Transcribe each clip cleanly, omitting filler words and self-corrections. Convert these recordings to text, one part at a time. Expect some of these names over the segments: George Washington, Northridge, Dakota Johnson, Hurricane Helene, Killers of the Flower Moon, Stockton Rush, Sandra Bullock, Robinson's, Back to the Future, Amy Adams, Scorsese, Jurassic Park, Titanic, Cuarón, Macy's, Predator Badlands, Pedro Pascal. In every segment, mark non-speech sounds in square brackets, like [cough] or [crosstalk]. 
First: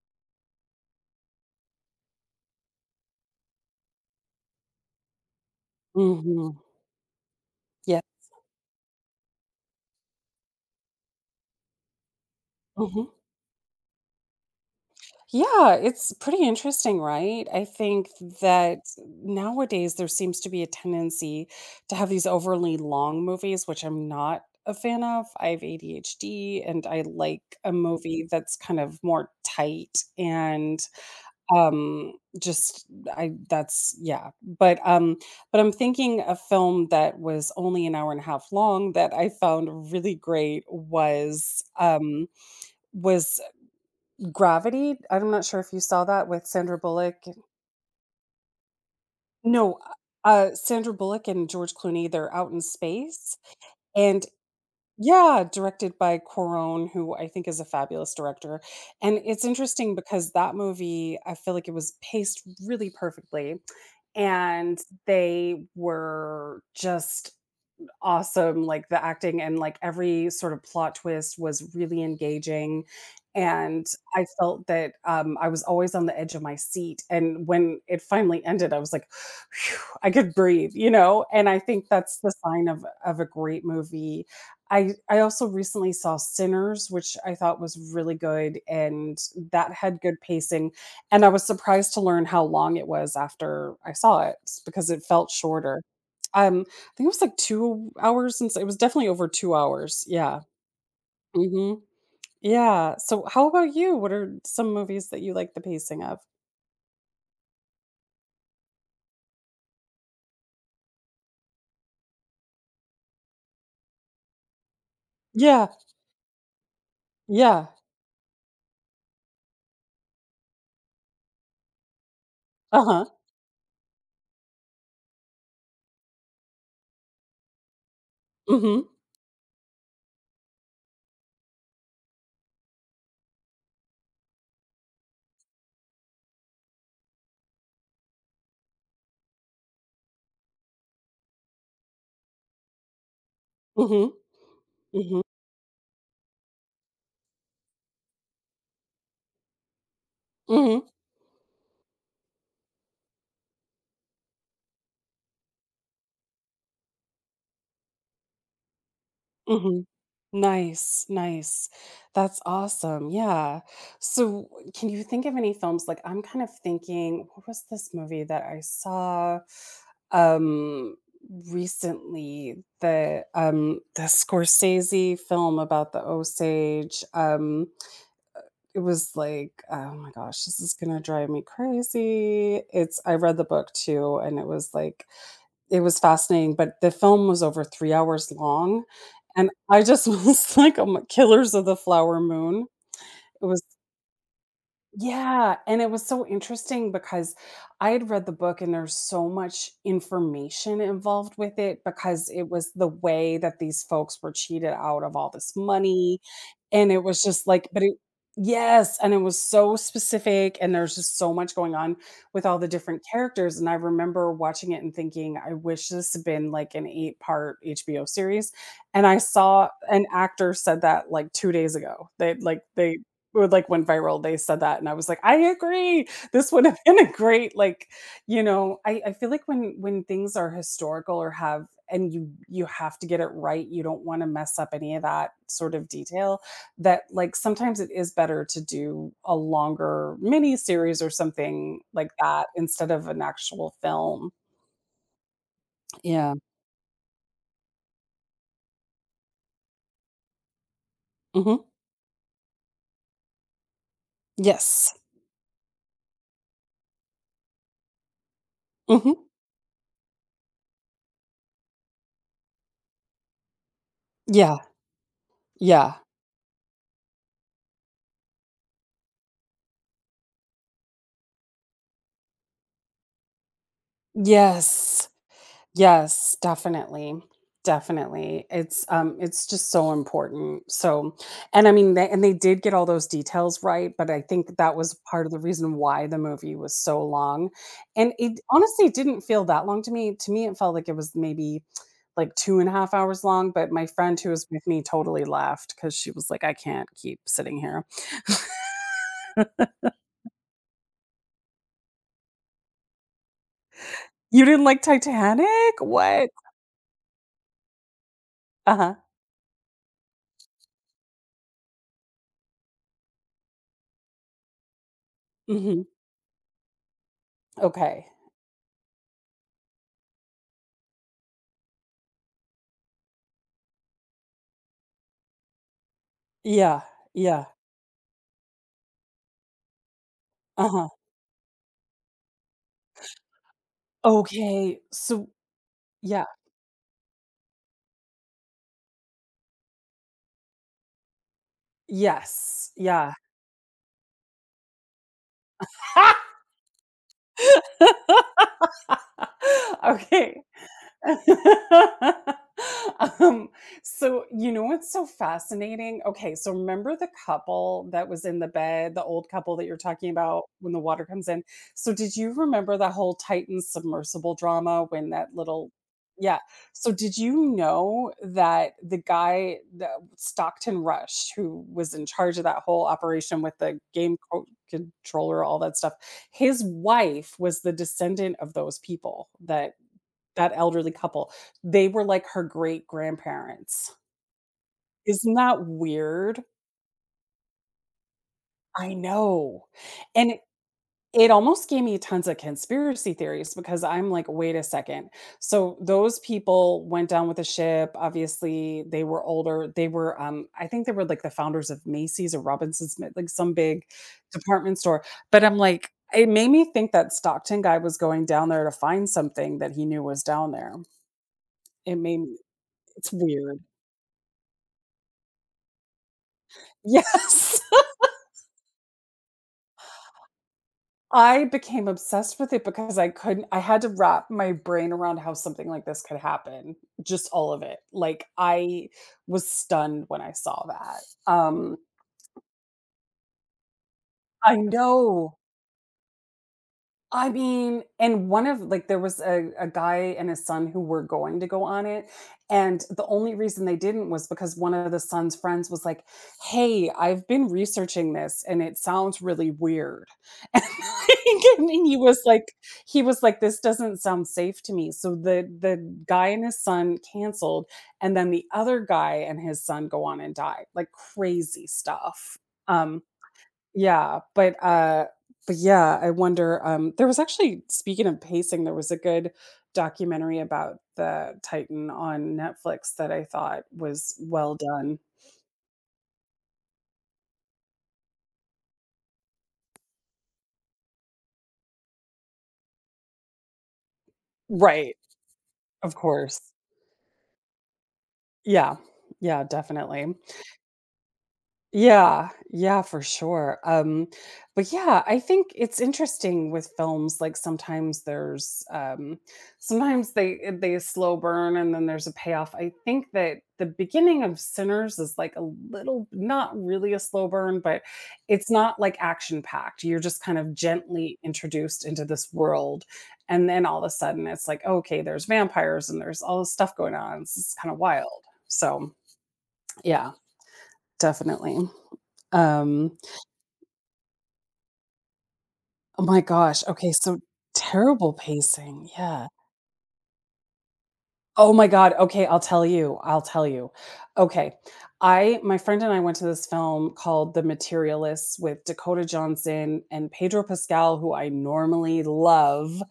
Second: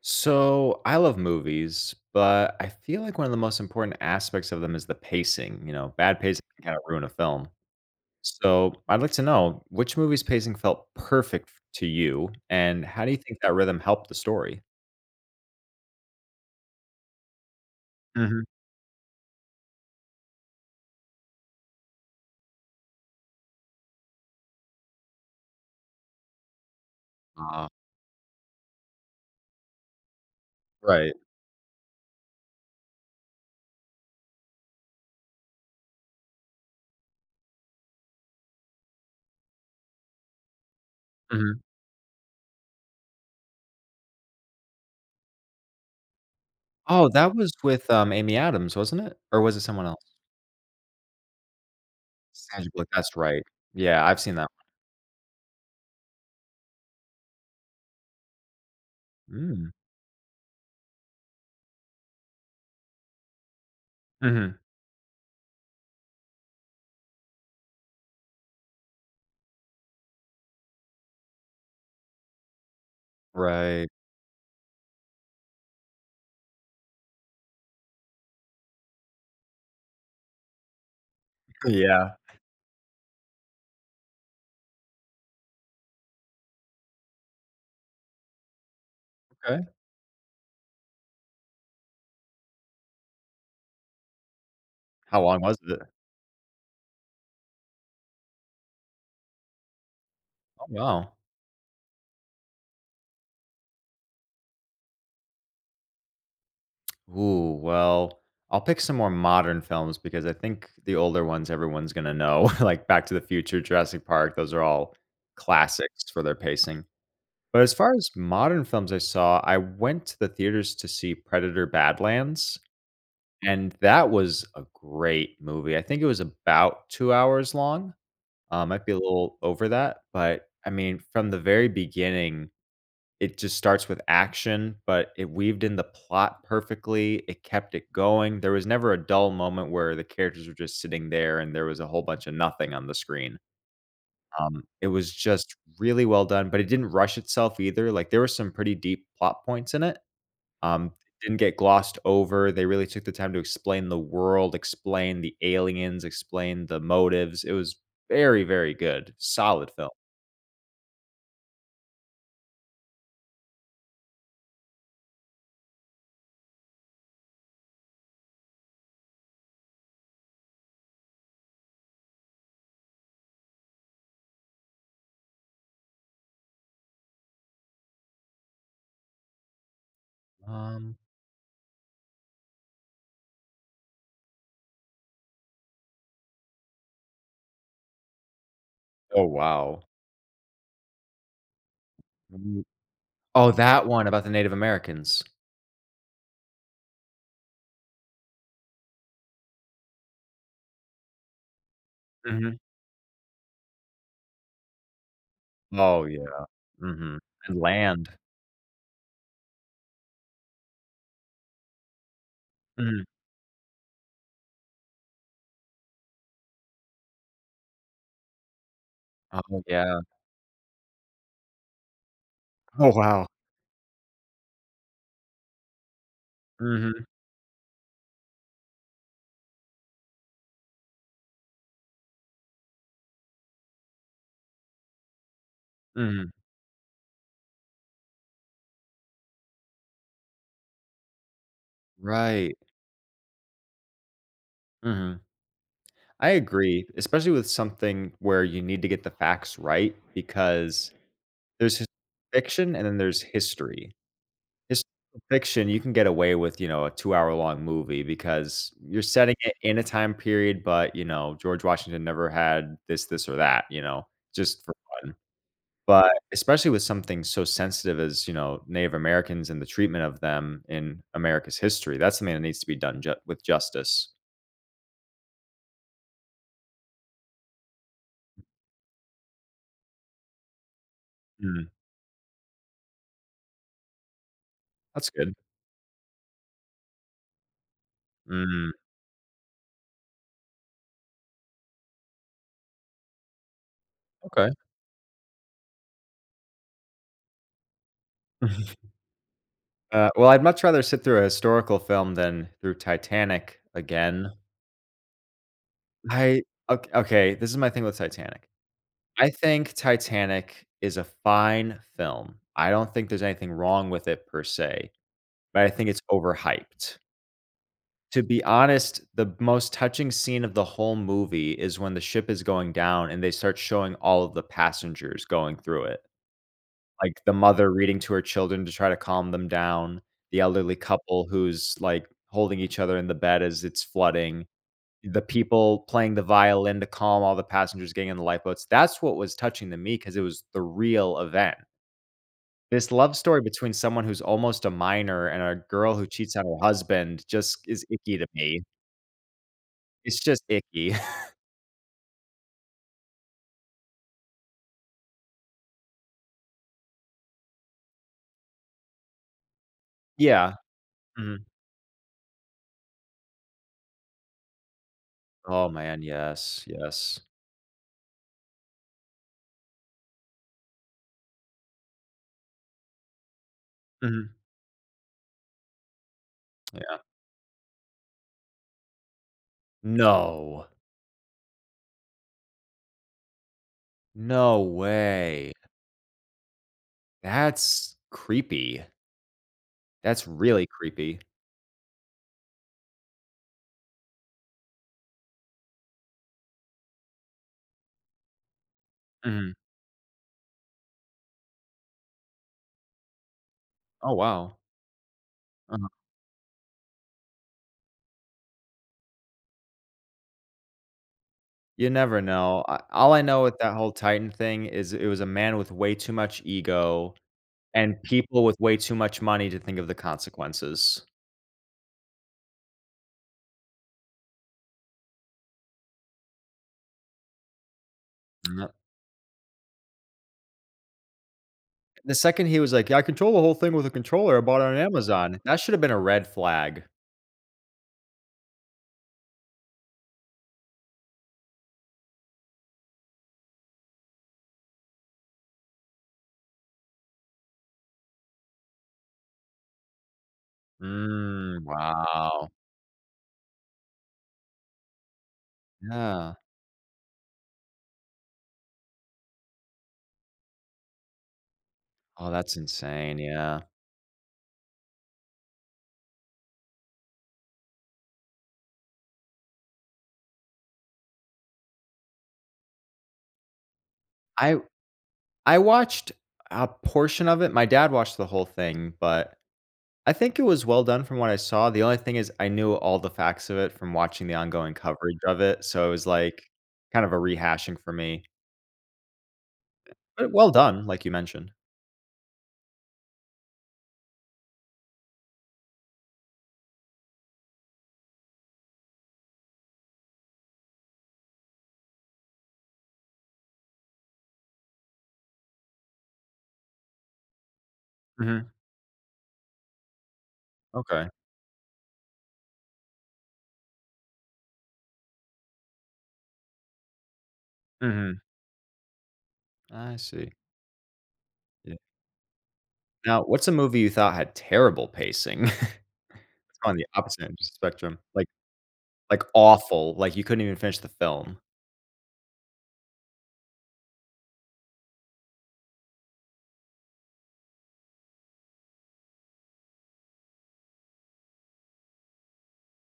So I love movies, but I feel like one of the most important aspects of them is the pacing. Bad pacing Mhm. can kind of ruin a film. Yep. So I'd like to know which movie's pacing felt perfect to you, and how Mhm. do you think that rhythm helped the story? Yeah, it's pretty interesting, right? I think hmm that nowadays there seems to be a tendency to have these overly long movies, which I'm not a fan of. I have ADHD and I like Uh, a movie that's kind of more tight and right. um just I that's yeah. But I'm thinking a film that was only 1.5 hours long that I found really great was hmm was Gravity, I'm not sure if you saw that with Sandra Oh, Bullock. that was with Amy Adams, wasn't it? Or was it No, someone else? Sandra Bullock and George Clooney, they're out in Sandra Bullock. That's space, right. Yeah, I've and seen that. yeah, directed by Cuarón, who I think is a fabulous director, and One. it's Mm. interesting because that movie, I feel like it was paced really perfectly, hmm and they were just awesome. Like the acting and like every sort of plot twist was really engaging. And Right. I felt that I was always on the edge of my seat. And when it finally ended, I was like, "Phew, I could breathe, you know? And I [laughs] think Yeah. that's the sign of a great movie. I also recently saw Sinners, which I thought was really good, and Okay. that had good pacing. And I was surprised to learn how long it was after I saw because it How felt long was shorter. it? Um, think it was like 2 hours, since it was definitely over 2 hours, yeah. Oh, wow. Mhm. Yeah, so how about you? What are some movies that you like the pacing of? Ooh, well, I'll pick some more modern films because I think the older ones everyone's gonna know, [laughs] like Back to the Future, Jurassic Park, those are all Yeah, classics for their pacing. But yeah. as far as modern films I saw, I went to the theaters to see Predator Badlands, Uh-huh. and that was a great movie. I think it was about 2 hours long. Mhm, Might be a little over that, but I mean, from the very beginning, it just starts with action, but it weaved in the plot perfectly, it kept it going, there was never a dull moment where the characters were just sitting there and there was a whole bunch of nothing on the screen. mhm, It was mhm, just really well done, but it didn't rush itself either, like, there were some pretty deep plot points in it, mhm, it didn't get glossed over, they really took the time to explain the world, explain the aliens, explain the motives, it was very, very good, solid mhm. film. Nice, nice. That's awesome. Yeah. So, can you think of any films? Like I'm kind of thinking, what was this movie that I saw um recently, the Scorsese film about the Osage? It was like, oh my gosh, this is going Um to drive me crazy. It's I read the book too, and it was like, it was fascinating, but the film was over 3 hours long, Oh, and I wow. just [laughs] was like, "Oh my Killers of the Flower Moon." It Oh, was that one about the Native Americans. Yeah, and it was so interesting because I had read the book and there's so much information involved with it, because it Mhm. was the way that these folks were cheated out of all this Oh, money, yeah. and it Mhm. was just And like but it land. yes, and it was so specific and there's just so much going on with all the different Mhm. characters. And I remember watching it and thinking, I wish this had been like an 8-part HBO series. And I Oh, saw yeah. an actor said that like 2 days ago. They like Oh, they wow. would like went viral, they said that, and I was like, "I agree. This would have [laughs] been Mhm, a great, like, you know, I feel like when things are historical or have and you have to get it right, you don't want to mess up any of that sort of mhm. detail, that like sometimes it is better to do a longer mini series or something like that Right. instead of an actual film. Mhm. I Yeah. agree, especially with something where you need to get the facts right because Mhm. there's his fiction and then there's history. Yes. Historical fiction, you can get away with, you know, a two-hour-long movie because you're Mhm. setting it in a time period, but, you know, George Washington never had this or that, you know, Yeah, just for fun. yeah. But especially with something so sensitive as, you know, Native Americans and the treatment of them in America's history, that's something that needs to be done ju with justice. Yes. Yes, definitely. Definitely. It's just so important. So and Mm, I mean they did get all those details right, but I think that was that's part of good. the reason why the movie was so long. And it Mm, honestly didn't feel that long to me. To me, it felt like it was maybe like 2.5 hours long, but my friend who was okay. with me totally laughed because she was like, I can't keep sitting here. [laughs] Well, I'd much rather sit through a historical film than through Titanic [laughs] again. You didn't like Titanic? What? I ok okay, this is my thing with Titanic. Uh-huh. I think Titanic is a fine film. I don't think there's anything wrong with it per se, but I Hmm. think it's overhyped. Okay. To be honest, the most touching scene of the whole movie is when the ship is going down and they start showing all of the passengers going through it. Yeah. Like, the Yeah. mother reading to her children to try to calm them down, the elderly Uh-huh. couple who's, like, holding each other in the bed as it's flooding, Okay, the so people playing the yeah, violin to calm all the passengers getting in the lifeboats. That's what was touching to me because it was the real event. yes, This yeah. love story between someone who's almost a minor and a girl who cheats on her husband just is icky to me. [laughs] [laughs] It's Okay, just icky. [laughs] [laughs] um, so you know what's so fascinating? Okay, so remember the couple that was in the bed, the old couple that you're talking about Yeah. when the water comes in. Mhm. So did you remember the whole Titan submersible drama when that Oh, little, man, yeah. yes, So did yes. you know that the guy the Stockton Rush, who was in charge of that whole operation with the game Mhm. Controller, all that stuff, his Yeah. wife was the descendant of those people, that No. elderly couple. They were like her great grandparents. No Isn't way. that weird? That's creepy. I know. That's And it really creepy. it almost gave me tons of conspiracy theories because I'm like, wait a second. So those people went down with the ship. Obviously, they were Mhm. older. They were, I think they were like the founders of Macy's or Robinson's, Smith, like some big Oh, wow. department store. But I'm Uh-huh. like, it made me think that Stockton guy was going down there to find something that he knew was down there. You It made never me, know. I it's All I know with weird. that whole Titan thing is it was a man with way too much [laughs] ego Yes. and people with way too much money to think of the consequences. I became obsessed with it because I couldn't I had to wrap my brain around how something like this could happen, just all of it. Like, Yep. I was stunned when I saw that. Um, The second he was like, "Yeah, I control the whole thing with a controller I I bought it on know. Amazon," that should have been a red flag. I mean, and one of like there was a guy and his son who were going to go on it. And the only reason they didn't was because one of the son's friends was like, hey, I've been researching this and it sounds really weird. [laughs] Mm, And, like, and wow. He was like, This doesn't sound safe to me. So the guy Yeah. and his son canceled, and then the other guy and his son go on and die. Like crazy Oh, stuff. that's Um insane, yeah. yeah, but yeah, I wonder, there was actually, speaking of pacing, there was a good documentary about the Titan on Netflix that I thought was well I done. I watched a portion of it, my dad watched the whole thing, but I think it was well done from what I saw, the only thing is I knew all the facts of it from watching the ongoing Right, coverage of it, so it of was, like, course. kind of a rehashing for me, Yeah. Yeah, definitely. but well done, like you mentioned. Yeah, yeah, for sure. But yeah, I think it's interesting with films. Like sometimes sometimes they slow burn and then there's a payoff. I think that the beginning of Sinners is like a little, not really a slow burn, but it's Mhm. not like action packed. You're just kind of Okay. gently introduced into this world, and then all of a sudden it's like, okay, there's vampires and there's all this stuff going on. It's kind of Mhm. wild. So I yeah, see. definitely. Yeah. Um, Now, what's a movie you thought had terrible pacing? [laughs] Oh my It's gosh, on the okay, so opposite end of the spectrum, terrible pacing, like, yeah. awful, like, you couldn't even finish the film. Oh my god, okay, I'll tell you, I'll tell you. Okay, I my friend and I went to this film called The Materialists with Dakota Johnson and Pedro Pascal, who I normally love,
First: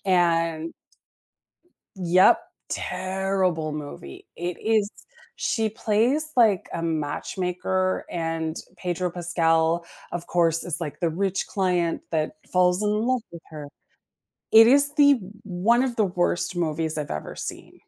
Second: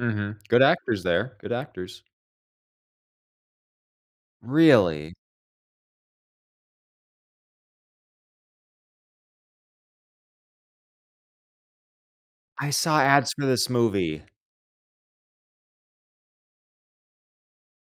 Mhm. Good and actors there, good actors. yep, terrible movie. It is Really? She plays, like, a matchmaker, and Pedro Pascal, of course, is, like, the rich client that I falls in saw love ads with for her. this movie. It is the One of the worst movies I've ever seen.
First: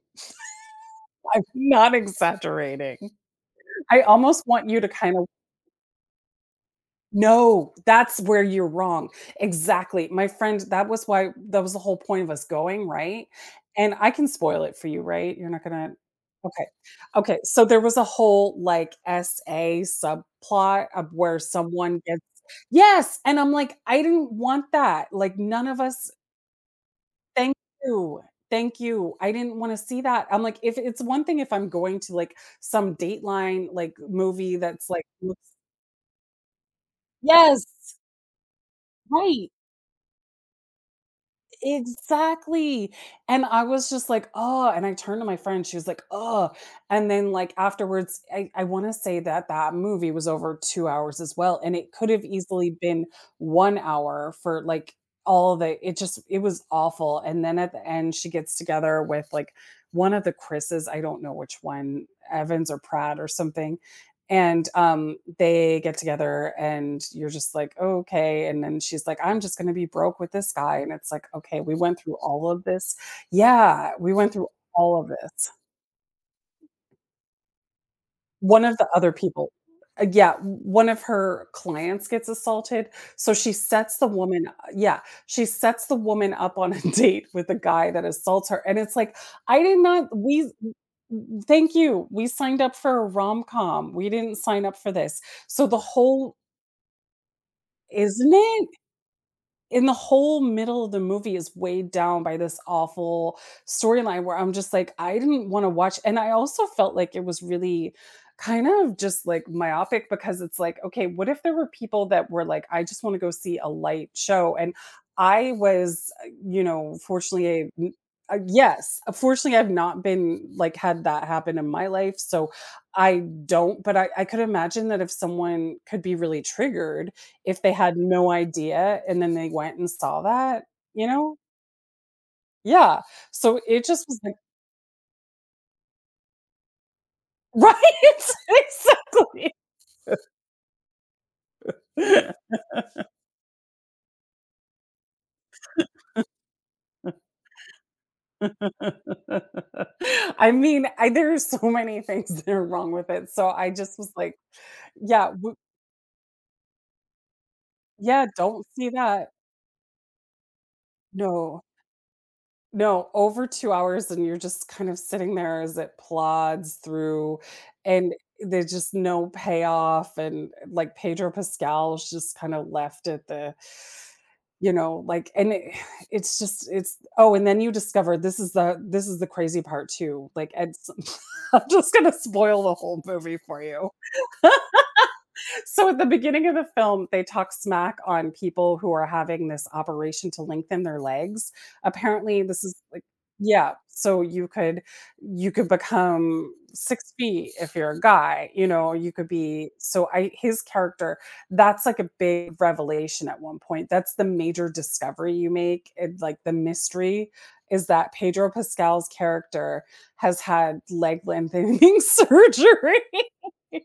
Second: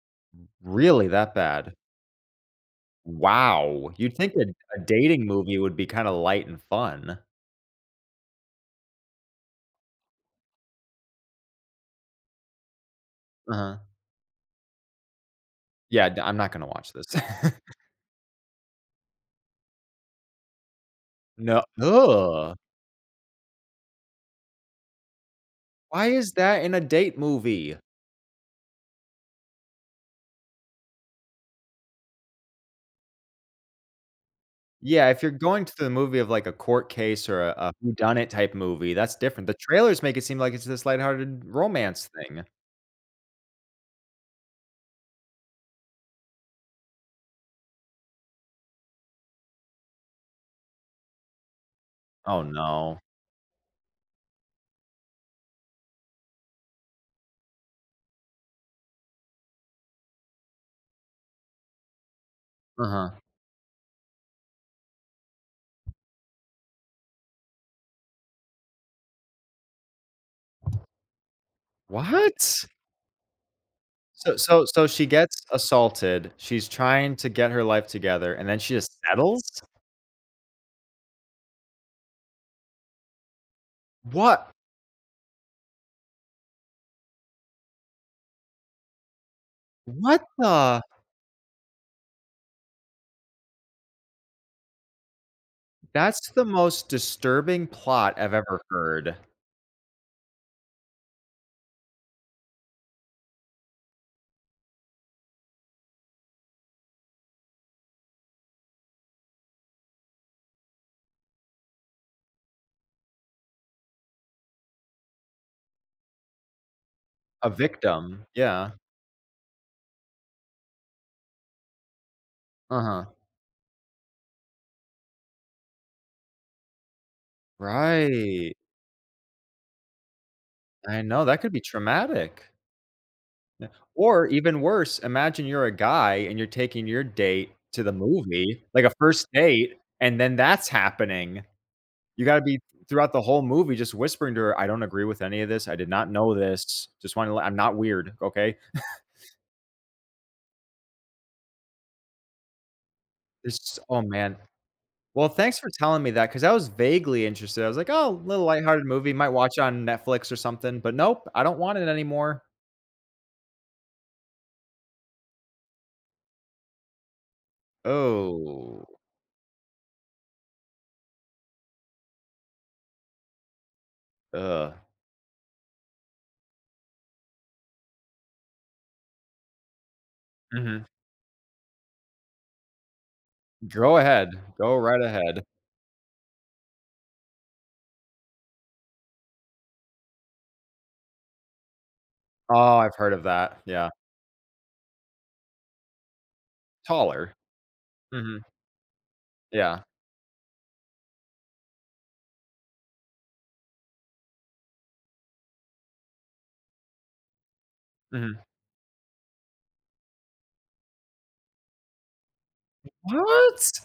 Really, that I'm bad? not exaggerating. Wow. I You'd think a almost want you A to kind of dating movie would be kinda light and fun. no, that's where you're wrong. Exactly. My friend, that was why, that was the whole point of us going, right? Uh-huh. And I can spoil it for you, right? You're not gonna Yeah, d I'm not okay. gonna watch this. Okay, so [laughs] there was a whole, like, SA subplot of where No. someone gets Ugh. yes, and I'm like, "I didn't want that." Like, none of Why us is that in a date thank movie? you. Thank you. I didn't wanna see that. I'm like, if it's one thing if I'm going to, like, some Dateline, like, movie that's, like, Yeah, if you're looks going to the movie of, like, a court case or yes, a whodunit type movie, that's different. right. The trailers make it seem like it's this lighthearted romance thing. Exactly, and I was just like, "Oh," and I turned to my friend, she was like, "Oh," and then, like, afterwards, I wanna say that that movie was over 2 hours as well, and it could have Oh, easily no. been 1 hour, for, like, all the it just it was awful, and then at the end, she gets together with, like, one of the Chris's, I don't know which one, Evans or Uh-huh. Pratt or something, and they get together and you're just like, "Oh, okay, and then she's like, I'm just going to be broke with this guy, and it's like, okay, we went through all of What? this, yeah, we went So through so so all she of gets this assaulted, she's trying to get her life together, and then one she of the just other people, settles? Yeah, one of her clients gets assaulted, so she sets the woman What yeah, she sets the woman up on a [laughs] date with the guy that assaults her, and it's like, I did not what we the— thank you, we signed up for a rom-com, we didn't sign up for this, so the That's whole the most disturbing plot isn't I've ever it? heard. And the whole middle of the movie is weighed down by this awful storyline, where I'm just like, I didn't wanna watch. And I also felt like it was really kind of just, like, myopic, because it's like, okay, what if there were people that were like, "I just wanna go see a light show," and I was, you know, A fortunately a victim, yeah. yes, fortunately, I've not been like, had that happen in my life, so Uh-huh. I don't, but I could imagine that if someone could be really triggered, if they had no Right. idea and then they went and saw that, I you know, know? that could be traumatic. Yeah. So Yeah, it just was or like [laughs] even worse, imagine you're a guy and you're taking your date right, to the [laughs] movie, like a first exactly. date, and then that's happening. You gotta be throughout the whole movie just whispering to her, "I don't agree with any of this. I did not know this. Just wanna let I'm not weird, okay?" [laughs] I mean, I there are so many things that are wrong with it, so I This just Oh, was like, man. yeah, Well, w thanks for telling me that because I was vaguely interested. I was like, "Oh, yeah, little don't lighthearted see movie, that. might watch on Netflix or something," but nope, I don't No, want it anymore. no, over 2 hours and you're just kind of sitting there as it plods through, and there's Oh, just no payoff, and, like, Pedro Pascal just kinda left at the you ugh. know, like, and it it's just it's oh, and then you discover, this is the crazy part too, like, Mhm. it's [laughs] I'm just gonna spoil the whole movie for you. Go ahead. Go right ahead. So at the beginning of the film, they talk smack on people who are having this operation to lengthen their legs. Apparently, this is Oh, I've like heard of that. yeah, Yeah. so you could become 6 Taller. feet if you're a Mhm. guy, you know, you could be Yeah. so I his character, that's like a big revelation at one point. That's the major discovery you make. It like The mystery is that Mhm. Pedro Pascal's character has had leg lengthening [laughs] surgery. What? [laughs]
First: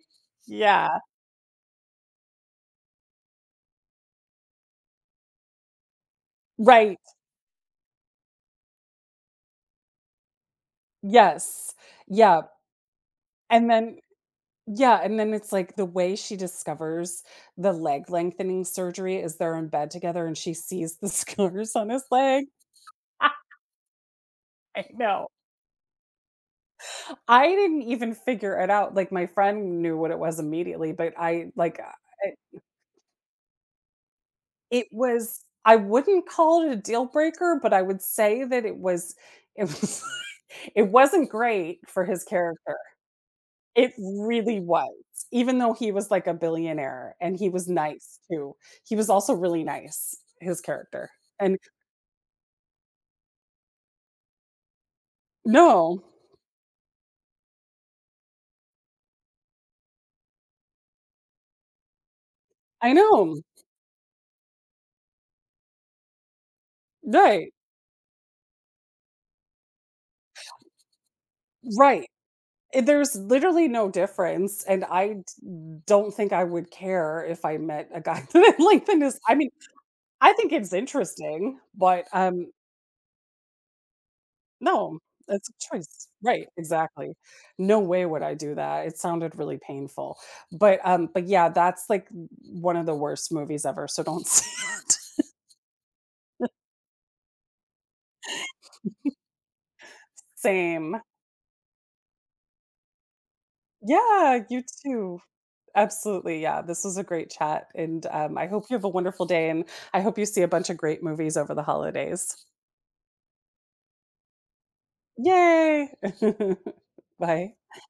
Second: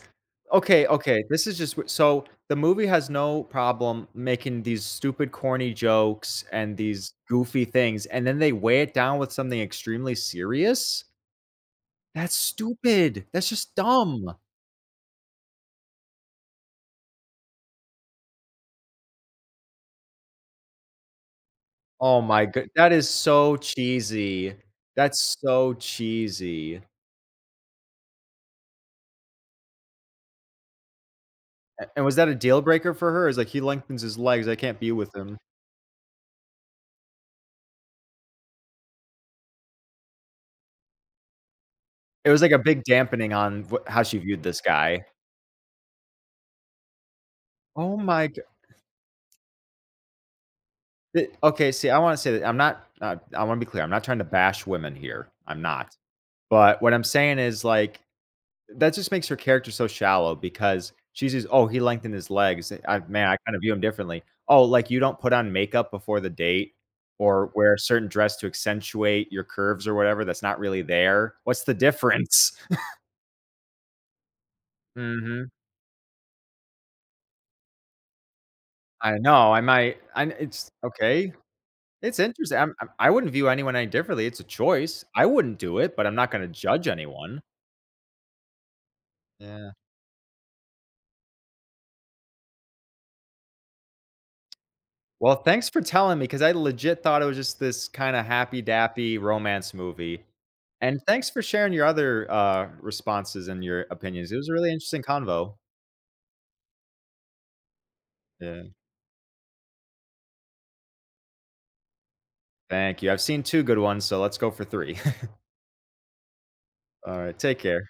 Okay, Yeah. okay, this is just w so the movie has no problem making these stupid, corny jokes and Right. these goofy things, and then they weigh it down with something extremely serious? Yes. That's Yeah, stupid. That's and just then dumb. yeah, and then it's, like, the way she discovers the leg lengthening surgery is they're in bed together and she sees the [laughs] scars on his Oh leg. my god! That is so [laughs] cheesy. I know. That's so cheesy. I didn't even figure it out, like, my friend knew what it was immediately, but I, like, A and was that a deal breaker for her? Is like, "He lengthens his legs, I can't it be with him." was I wouldn't call it a deal breaker, but I would say that it was [laughs] it wasn't great for his It was like a character. big dampening on wh It how she viewed really this was, guy. even though he was like a billionaire and he was Oh nice my— too. He was also really nice, his character, It and Okay, see, I wanna say that I'm not I wanna be clear, I'm not trying to bash women here, I'm not. no, But what I'm saying is, like, that just makes her character so shallow because she sees, "Oh, he lengthened his legs. I I Man, I know. kinda view him differently." Oh, like, you don't put on makeup before the date or Right, wear a certain dress to accentuate your curves or whatever that's not really there. What's the right. difference? Eh, [laughs] there's literally no difference, and I d Mhm. don't think I would care if I met a guy [laughs] that lengthened I his I mean, know, I might I. I think it's it's okay. interesting, but, It's interesting. I wouldn't view anyone any differently, it's a no, choice. I it's a wouldn't do it, but choice. I'm not Right, gonna judge exactly. anyone. No way would I do that. It sounded really Yeah. painful. But yeah, that's like one of the worst movies ever, so don't [laughs] see it. Well, thanks for telling me because I legit thought it was just this kinda happy dappy romance movie. Same. And thanks for sharing your other, responses and your opinions. It Yeah, was a you really interesting too. convo. Absolutely, yeah, this was a great chat, and, I Yeah. hope you have a wonderful day, and I hope you see a bunch of great movies over the holidays. Thank you. I've seen 2 good ones, so let's go for 3. [laughs] Yay. [laughs] Alright, Bye. take care.